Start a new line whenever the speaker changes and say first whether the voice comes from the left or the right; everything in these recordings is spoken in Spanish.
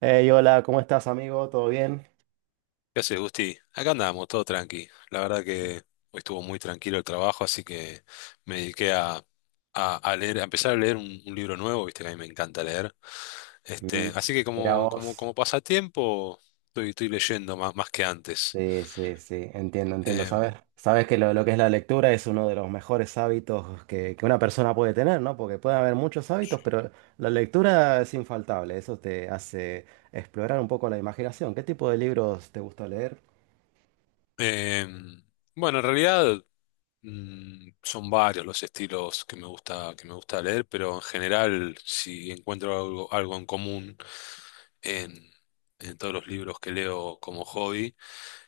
right: Hey, hola, ¿cómo estás, amigo? ¿Todo bien?
left: ¿Qué haces, Gusti? Acá andamos, todo tranqui. La verdad que hoy estuvo muy tranquilo el trabajo, así que me dediqué a empezar a leer un libro nuevo, viste que a mí me encanta leer. Este,
right: Mm.
left: así que
right: Mira
left: como, como,
right: vos.
left: como pasatiempo, estoy leyendo más que antes.
right: Sí, sí, sí, entiendo, entiendo. Sabes,
left: Em,
right: sabes que lo que es la lectura es uno de los mejores hábitos que una persona puede tener, ¿no? Porque puede haber muchos hábitos, pero la lectura es infaltable. Eso te hace explorar un poco la imaginación. ¿Qué tipo de libros te gusta leer?
left: em, bueno, en realidad son varios los estilos que me gusta leer, pero en general, si encuentro algo en común en, en todos los libros que leo como hobby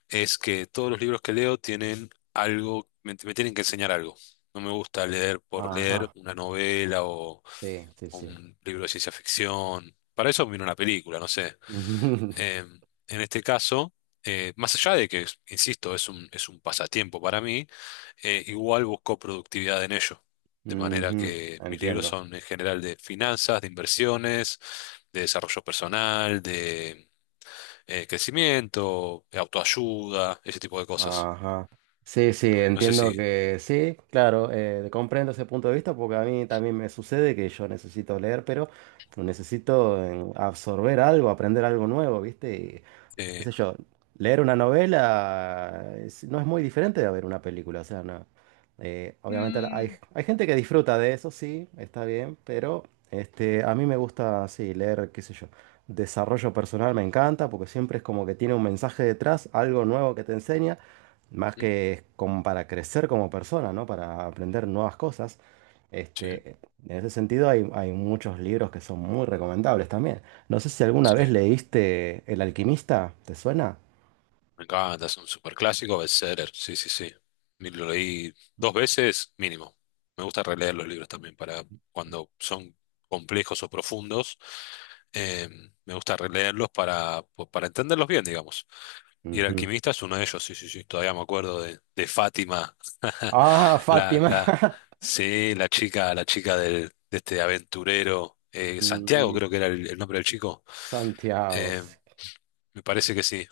left: es que todos los libros que leo tienen me tienen que enseñar algo. No me gusta leer por leer
right: Ajá,
left: una novela o
right: sí, sí, sí.
left: un libro de ciencia ficción. Para eso miro una película, no sé. Eh, en este caso, más allá de que, insisto, es un pasatiempo para mí, igual busco productividad en ello. De manera
right: Ujú,
left: que mis libros
right: entiendo.
left: son en general de finanzas, de inversiones, de desarrollo personal, de crecimiento, autoayuda, ese tipo de cosas.
right: Ajá. Sí, sí,
left: No sé si...
right: entiendo que sí, claro, comprendo ese punto de vista porque a mí también me sucede que yo necesito leer, pero necesito absorber algo, aprender algo nuevo, ¿viste? Y, qué
left: eh,
right: sé yo, leer una novela no es muy diferente de ver una película, o sea, no. Obviamente
left: Mm,
right: hay, hay gente que disfruta de eso, sí, está bien, pero este, a mí me gusta, sí, leer, qué sé yo. Desarrollo personal me encanta porque siempre es como que tiene un mensaje detrás, algo nuevo que te enseña. Más
left: ¿Mm?
right: que como para crecer como persona, ¿no? Para aprender nuevas cosas.
left: Sí,
right: Este, en ese sentido hay, hay muchos libros que son muy recomendables también. ¿No sé si alguna
left: sí.
right: vez leíste El alquimista, te suena?
left: Me encanta, es un superclásico, bestseller. Sí, sí, sí. Me lo leí dos veces mínimo. Me gusta releer los libros también para cuando son complejos o profundos. eh, Me gusta para entenderlos bien, digamos. Y El
right: Ujú.
left: alquimista es uno de ellos, sí, sí, sí. Todavía me acuerdo de Fátima.
right: Ah,
left: La,
right: Fátima.
left: la, sí, la chica, de este aventurero. Santiago
right: Ujú.
left: creo que era el nombre del chico.
right: Santiago.
left: eh, Me parece que sí.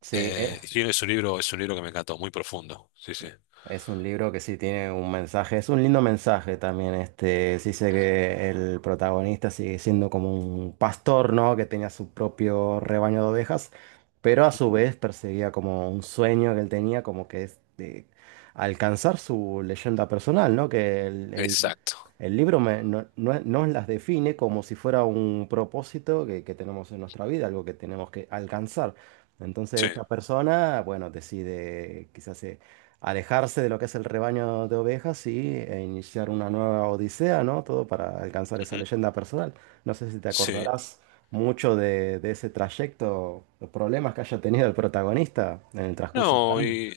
right: Sí,
left: Sí, es un libro que me encantó, muy profundo. Sí, sí.
right: es un libro que sí tiene un mensaje, es un lindo mensaje también, este, sí sé que el protagonista sigue siendo como un pastor, ¿no? Que tenía su propio rebaño de ovejas, pero a su vez perseguía como un sueño que él tenía, como que es de alcanzar su leyenda personal, ¿no? Que el, el-
left: Exacto.
right: el libro nos, las define como si fuera un propósito que tenemos en nuestra vida, algo que tenemos que alcanzar. Entonces
left: Sí.
right: esta persona, bueno, decide quizás alejarse de lo que es el rebaño de ovejas y e iniciar una nueva odisea, ¿no? Todo para alcanzar esa
left: Ujú.
right: leyenda personal. No sé si te
left: Sí.
right: acordarás mucho de ese trayecto, los problemas que haya tenido el protagonista en el transcurso del
left: No,
right: camino.
left: y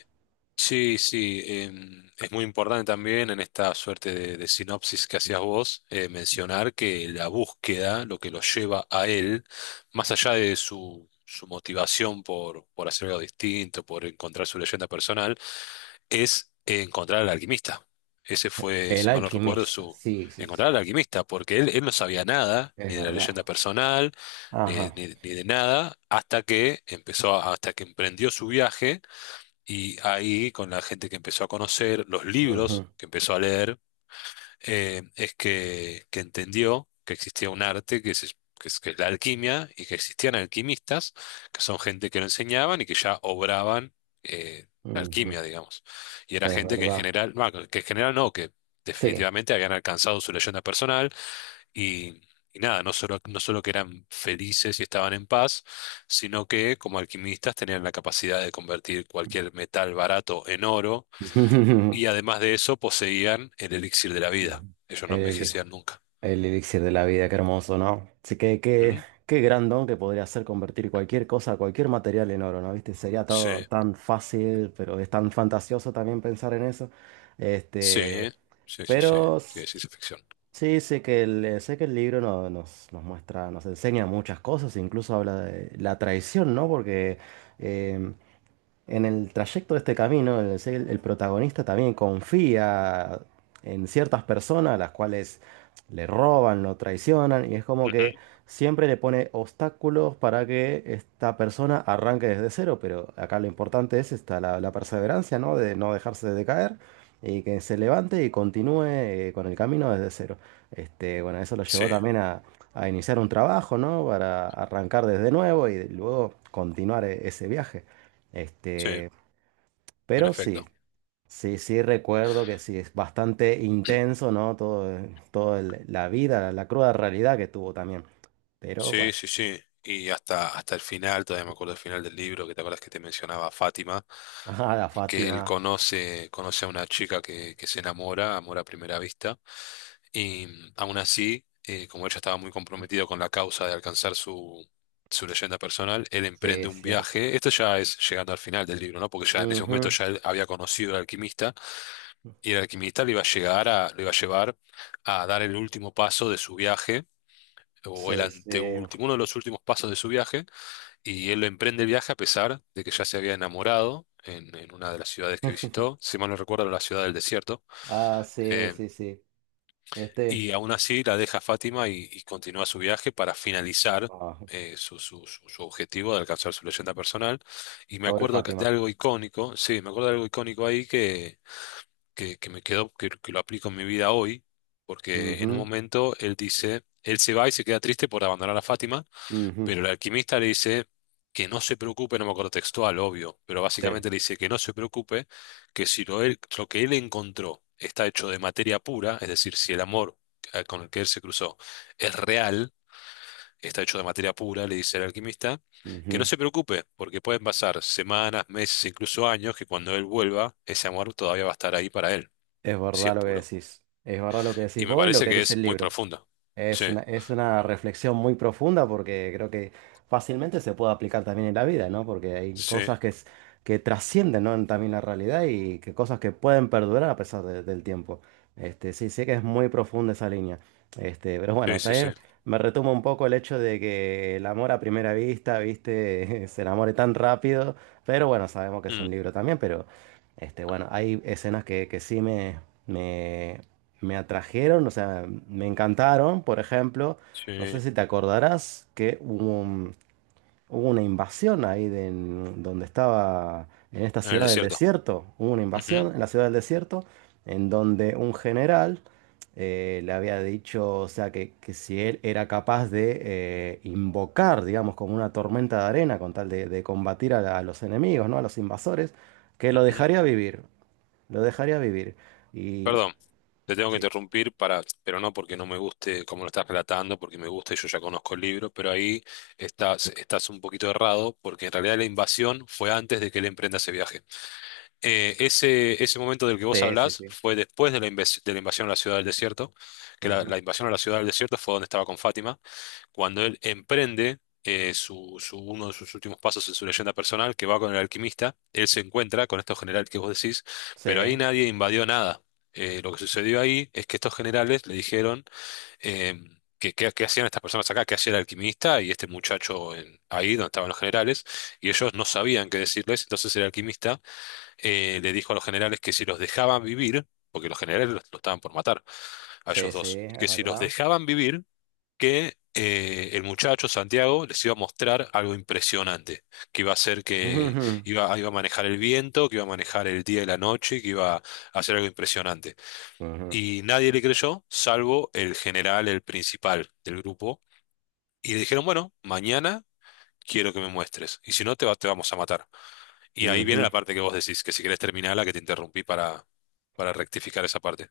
left: sí, sí, es muy importante también en esta suerte de sinopsis que hacías vos, mencionar que la búsqueda, lo que lo lleva a él, más allá de su motivación por hacer algo distinto, por encontrar su leyenda personal, es encontrar al alquimista. Ese fue,
right: El
left: si mal no recuerdo,
right: alquimista,
left: su
right: sí, sí, sí,
left: encontrar al alquimista, porque él no sabía nada,
right: es
left: ni de la
right: verdad.
left: leyenda personal, ni,
right: Ajá.
left: ni- ni de nada, hasta que emprendió su viaje y ahí, con la gente que empezó a conocer, los
right: Ujú,
left: libros que empezó a leer, es que entendió que existía un arte que es la alquimia y que existían alquimistas, que son gente que lo enseñaban y que ya obraban eh, la
right: ujú.
left: alquimia, digamos. Y era
right: Es
left: gente que
right: verdad.
left: en general no, que
right: Sí.
left: definitivamente habían alcanzado su leyenda personal y, y nada, no solo que eran felices y estaban en paz, sino que como alquimistas tenían la capacidad de convertir cualquier metal barato en oro y además de eso poseían el elixir de la vida. Ellos no
right: El
left: envejecían nunca.
right: El elixir de la vida, qué hermoso, ¿no? Sí, que qué,
left: ¿Mm?
right: qué gran don que podría ser convertir cualquier cosa, cualquier material en oro, ¿no? ¿Viste? Sería todo
left: Sí,
right: tan fácil, pero es tan fantasioso también pensar en eso. Este,
left: sí, sí, sí, sí,
right: pero
left: sí, es ciencia ficción.
right: sí, sé que el libro nos, nos muestra, nos enseña muchas cosas, incluso habla de la traición, ¿no? Porque em, en el trayecto de este camino, el protagonista también confía en ciertas personas, las cuales le roban, lo traicionan, y es como que
left: Ujú.
right: siempre le pone obstáculos para que esta persona arranque desde cero, pero acá lo importante es esta, la perseverancia, ¿no? De no dejarse de caer y que se levante y continúe con el camino desde cero. Este, bueno, eso lo
left: Sí,
right: llevó también a iniciar un trabajo, ¿no? Para arrancar desde nuevo y luego continuar ese viaje.
left: sí,
right: Este,
left: en
right: pero sí,
left: efecto.
right: sí, sí recuerdo que sí, es bastante intenso, ¿no? Todo, la vida, la cruda realidad que tuvo también. Pero bueno,
left: Sí, sí, sí. Y hasta, hasta el final, todavía me acuerdo el final del libro, que te acuerdas que te mencionaba a Fátima.
right: ajá, la
left: Que él
right: Fátima,
left: conoce, conoce a una chica que se enamora, amor a primera vista, y aún así, como ella estaba muy comprometido con la causa de alcanzar su leyenda personal, él
right: sí,
left: emprende
right: es
left: un
right: cierto.
left: viaje, esto ya es llegando al final del libro, ¿no? Porque ya en ese momento
right: Ujú,
left: ya él había conocido al alquimista, y el alquimista le iba a llevar a dar el último paso de su viaje, o el
right: sí, sí.
left: anteúltimo, uno de los últimos pasos de su viaje y él emprende el viaje a pesar de que ya se había enamorado en una de las ciudades que visitó, si mal no recuerdo, la ciudad del desierto,
right: Ah, sí,
left: eh,
right: sí, sí. Este,
left: y aún así la deja a Fátima y continúa su viaje para finalizar
right: ah,
left: su objetivo de alcanzar su leyenda personal. Y me
right: pobre
left: acuerdo de
right: Fátima.
left: algo icónico, sí, me acuerdo de algo icónico ahí que me quedó, que lo aplico en mi vida hoy, porque en un momento él dice, él se va y se queda triste por abandonar a Fátima
right: Ujú, ujú,
left: pero el alquimista le dice que no se preocupe, no me acuerdo textual, obvio, pero
right: sí,
left: básicamente le dice que no se preocupe, que si lo, él- lo que él encontró está hecho de materia pura, es decir, si el amor con el que él se cruzó es real, está hecho de materia pura, le dice el alquimista, que no
right: ujú.
left: se preocupe, porque pueden pasar semanas, meses, incluso años, que cuando él vuelva, ese amor todavía va a estar ahí para él,
right: Es
left: si es
right: verdad lo que
left: puro.
right: decís. Es verdad lo que decís
left: Y me
right: vos y lo
left: parece
right: que
left: que
right: dice
left: es
right: el
left: muy
right: libro.
left: profundo. Sí,
right: Es una reflexión muy profunda porque creo que fácilmente se puede aplicar también en la vida, ¿no? Porque hay
left: sí,
right: cosas que, que trascienden, ¿no? En también la realidad y que cosas que pueden perdurar a pesar del tiempo. Este, sí, sé que es muy profunda esa línea. Este, pero
left: sí,
right: bueno,
left: sí, sí.
right: también me retoma un poco el hecho de que el amor a primera vista, ¿viste? Se enamore tan rápido. Pero bueno, sabemos que es
left: Mm,
right: un libro también, pero este, bueno, hay escenas que sí me, me me atrajeron, o sea, me encantaron, por ejemplo,
left: sí,
right: no sé
left: en
right: si te acordarás que hubo, hubo una invasión ahí de, en donde estaba, en esta
left: el
right: ciudad del
left: desierto.
right: desierto, hubo una
left: Ujú,
right: invasión en la ciudad del desierto, en donde un general le había dicho, o sea, que si él era capaz de invocar, digamos, como una tormenta de arena con tal de combatir a, a los enemigos, ¿no? A los invasores, que lo
left: ujú.
right: dejaría vivir, lo dejaría vivir. Y
left: Perdón, te tengo que
right: sí.
left: interrumpir para, pero no porque no me guste cómo lo estás relatando, porque me gusta y yo ya conozco el libro, pero ahí estás un poquito errado, porque en realidad la invasión fue antes de que él emprenda ese viaje. Ese momento del que vos
right: Sí, sí,
left: hablás
right: sí.
left: fue después de de la invasión a la ciudad del desierto, que la,
right: Ujú.
left: la invasión a la ciudad del desierto fue donde estaba con Fátima, cuando él emprende uno de sus últimos pasos en su leyenda personal, que va con el alquimista, él se encuentra con estos generales que vos decís,
right: Sí,
left: pero ahí nadie invadió nada. Lo que sucedió ahí es que estos generales le dijeron eh, que hacían estas personas acá, que hacía el alquimista y este muchacho ahí donde estaban los generales, y ellos no sabían qué decirles, entonces el alquimista le dijo a los generales que si los dejaban vivir, porque los generales los estaban por matar a
right: sí,
left: ellos
right: sí,
left: dos,
right: es
left: que si los
right: verdad.
left: dejaban vivir, que el muchacho Santiago les iba a mostrar algo impresionante, que
right: Ujú,
left: iba a manejar el viento, que iba a manejar el día y la noche, que iba a hacer algo impresionante.
right: ujú,
left: Y nadie le creyó, salvo el general, el principal del grupo. Y le dijeron, bueno, mañana quiero que me muestres, y si no te vamos a matar. Y ahí viene
right: ujú.
left: la parte que vos decís, que si querés terminarla, que te interrumpí para rectificar esa parte.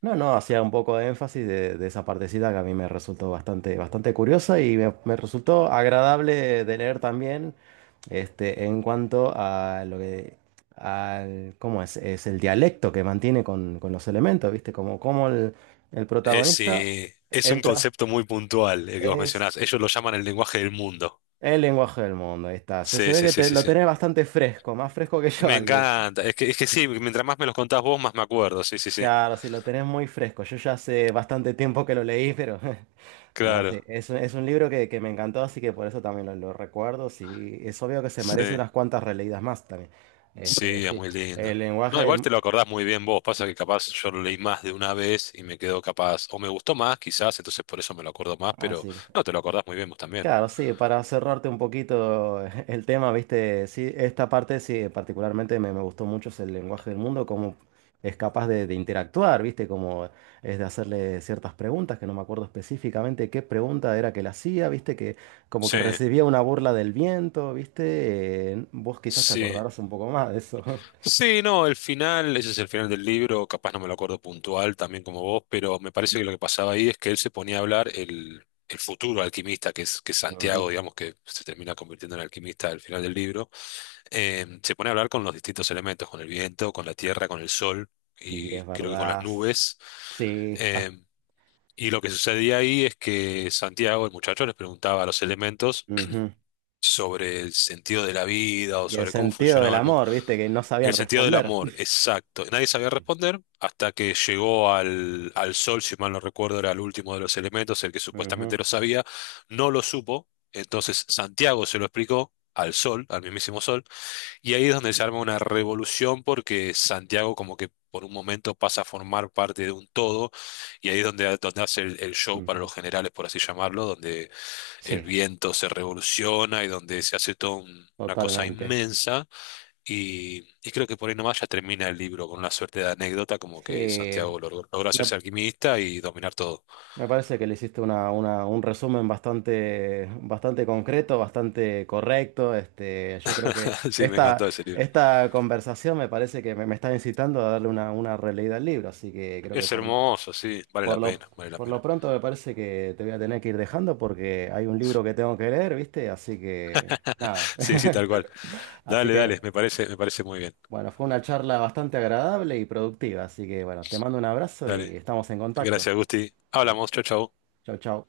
right: No, no, hacía un poco de énfasis de esa partecita que a mí me resultó bastante, bastante curiosa y me resultó agradable de leer también, este, en cuanto a lo que, al, ¿cómo es? Es el dialecto que mantiene con los elementos, ¿viste? Como, como el protagonista
left: Es un
right: entra,
left: concepto muy puntual el que vos
right: es
left: mencionás. Ellos lo llaman el lenguaje del mundo.
right: el lenguaje del mundo, ahí está. Se
left: Sí,
right: ve
left: sí,
right: que
left: sí, sí,
right: lo
left: sí.
right: tenés bastante fresco, más fresco que yo,
left: Me
right: Ali.
left: encanta. Es que sí, mientras más me los contás vos, más me acuerdo. Sí, sí, sí.
right: Claro, si lo tenés muy fresco. Yo ya hace bastante tiempo que lo leí, pero no, sí,
left: Claro.
right: es, es un libro que me encantó, así que por eso también lo recuerdo. Sí, es obvio que se merece
left: Sí.
right: unas cuantas releídas más también. Este,
left: Sí, es
right: sí,
left: muy
right: el
left: lindo.
right: lenguaje
left: No, igual
right: del...
left: te lo acordás muy bien vos. Pasa que capaz yo lo leí más de una vez y me quedó capaz. O me gustó más, quizás, entonces por eso me lo acuerdo más, pero
right: Así.
left: no, te lo acordás muy bien vos también.
right: Claro, sí, para cerrarte un poquito el tema, viste, sí, esta parte sí, particularmente me, me gustó mucho es el lenguaje del mundo, cómo es capaz de interactuar, viste, cómo es de hacerle ciertas preguntas, que no me acuerdo específicamente qué pregunta era que le hacía, viste, que como que
left: Sí,
right: recibía una burla del viento, viste, vos quizás te
left: sí.
right: acordarás un poco más de eso.
left: Sí, no, el final, ese es el final del libro, capaz no me lo acuerdo puntual también como vos, pero me parece que lo que pasaba ahí es que él se ponía a hablar el futuro alquimista, que es Santiago,
right: Ujú.
left: digamos, que se termina convirtiendo en alquimista al final del libro, se pone a hablar con los distintos elementos, con el viento, con la tierra, con el sol
right: Sí,
left: y
right: es
left: creo que con las
right: verdad.
left: nubes.
right: Sí,
left: eh, y lo que sucedía ahí es que Santiago, el muchacho, les preguntaba a los elementos
right: ujú.
left: sobre el sentido de la vida o
right: Y el
left: sobre cómo
right: sentido del
left: funcionaba el mundo.
right: amor, viste, que no sabían
left: El sentido del
right: responder.
left: amor, exacto. Nadie sabía responder hasta que llegó al sol, si mal no recuerdo, era el último de los elementos, el que
right: Ujú,
left: supuestamente lo sabía, no lo supo. Entonces Santiago se lo explicó al sol, al mismísimo sol, y ahí es donde se arma una revolución porque Santiago como que por un momento pasa a formar parte de un todo, y ahí es donde, donde hace el show para
right: ujú.
left: los generales, por así llamarlo, donde el
right: Sí.
left: viento se revoluciona y donde se hace toda una cosa
right: Totalmente.
left: inmensa y creo que por ahí nomás ya termina el libro con una suerte de anécdota, como que
right: Sí,
left: Santiago logró
right: me,
left: hacerse alquimista y dominar todo.
right: me parece que le hiciste una, un resumen bastante, bastante concreto, bastante correcto. Este, yo creo que
left: Sí, me
right: esta,
left: encantó ese libro.
right: esta conversación me parece que me está incitando a darle una releída al libro, así que creo que
left: Es hermoso, sí, vale la
right: por lo,
left: pena, vale la
right: por lo
left: pena.
right: pronto me parece que te voy a tener que ir dejando porque hay un libro que tengo que leer, ¿viste? Así que nada.
left: Sí, sí, tal cual.
right: Así
left: Dale,
right: que
left: dale, me parece muy bien.
right: bueno, fue una charla bastante agradable y productiva, así que bueno, te mando un abrazo
left: Dale.
right: y estamos en contacto.
left: Gracias, Gusti. Hablamos, chau, chau.
right: Chao, chao.